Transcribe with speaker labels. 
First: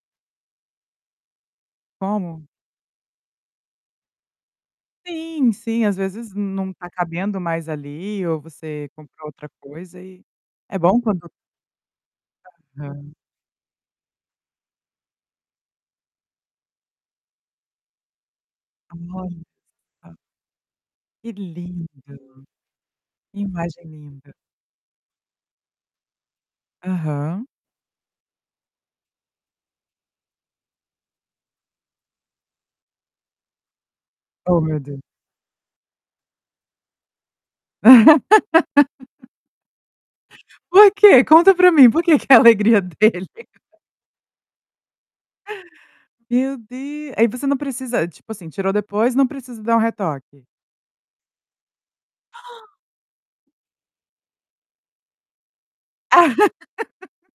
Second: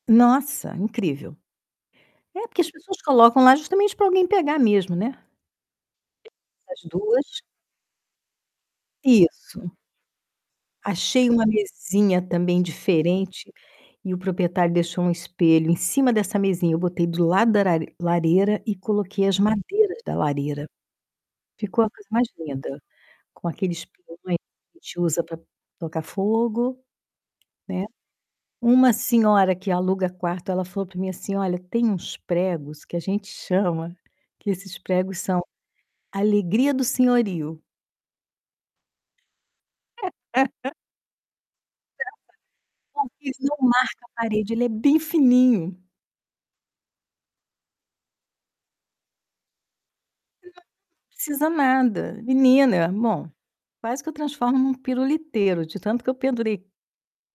Speaker 1: Nossa, incrível.
Speaker 2: Como?
Speaker 1: É porque as pessoas colocam lá justamente pra alguém pegar mesmo, né?
Speaker 2: Sim, sim, às vezes, não
Speaker 1: Essas
Speaker 2: tá cabendo
Speaker 1: 2
Speaker 2: mais ali ou você compra outra
Speaker 1: Isso.
Speaker 2: coisa e, é bom
Speaker 1: Achei
Speaker 2: quando
Speaker 1: uma mesinha também
Speaker 2: Aham.
Speaker 1: diferente, e o proprietário deixou um espelho em cima dessa mesinha, eu botei do lado da lare lareira e coloquei as
Speaker 2: Hã.
Speaker 1: madeiras da lareira.
Speaker 2: Que
Speaker 1: Ficou
Speaker 2: lindo.
Speaker 1: a coisa mais linda, com aquele espinho
Speaker 2: Imagino!
Speaker 1: que a gente usa pra tocar fogo,
Speaker 2: Aham.
Speaker 1: né, uma senhora que aluga quarto ela falou para mim assim: "Olha, tem uns pregos que a gente chama, que
Speaker 2: Ó
Speaker 1: esses
Speaker 2: meu Deus.
Speaker 1: pregos são alegria do senhorio".
Speaker 2: Por quê? Conta pra mim, por que que é a alegria
Speaker 1: Não,
Speaker 2: dele?
Speaker 1: [unintelligible] não marca a parede, ele é bem fininho.
Speaker 2: Meu Deus aí você não precisa tipo assim, tirou depois, não precisa dar um retoque?
Speaker 1: Não precisa nada, menina. Bom, quase que eu transformo em um piruliteiro, de tanto que eu pendurei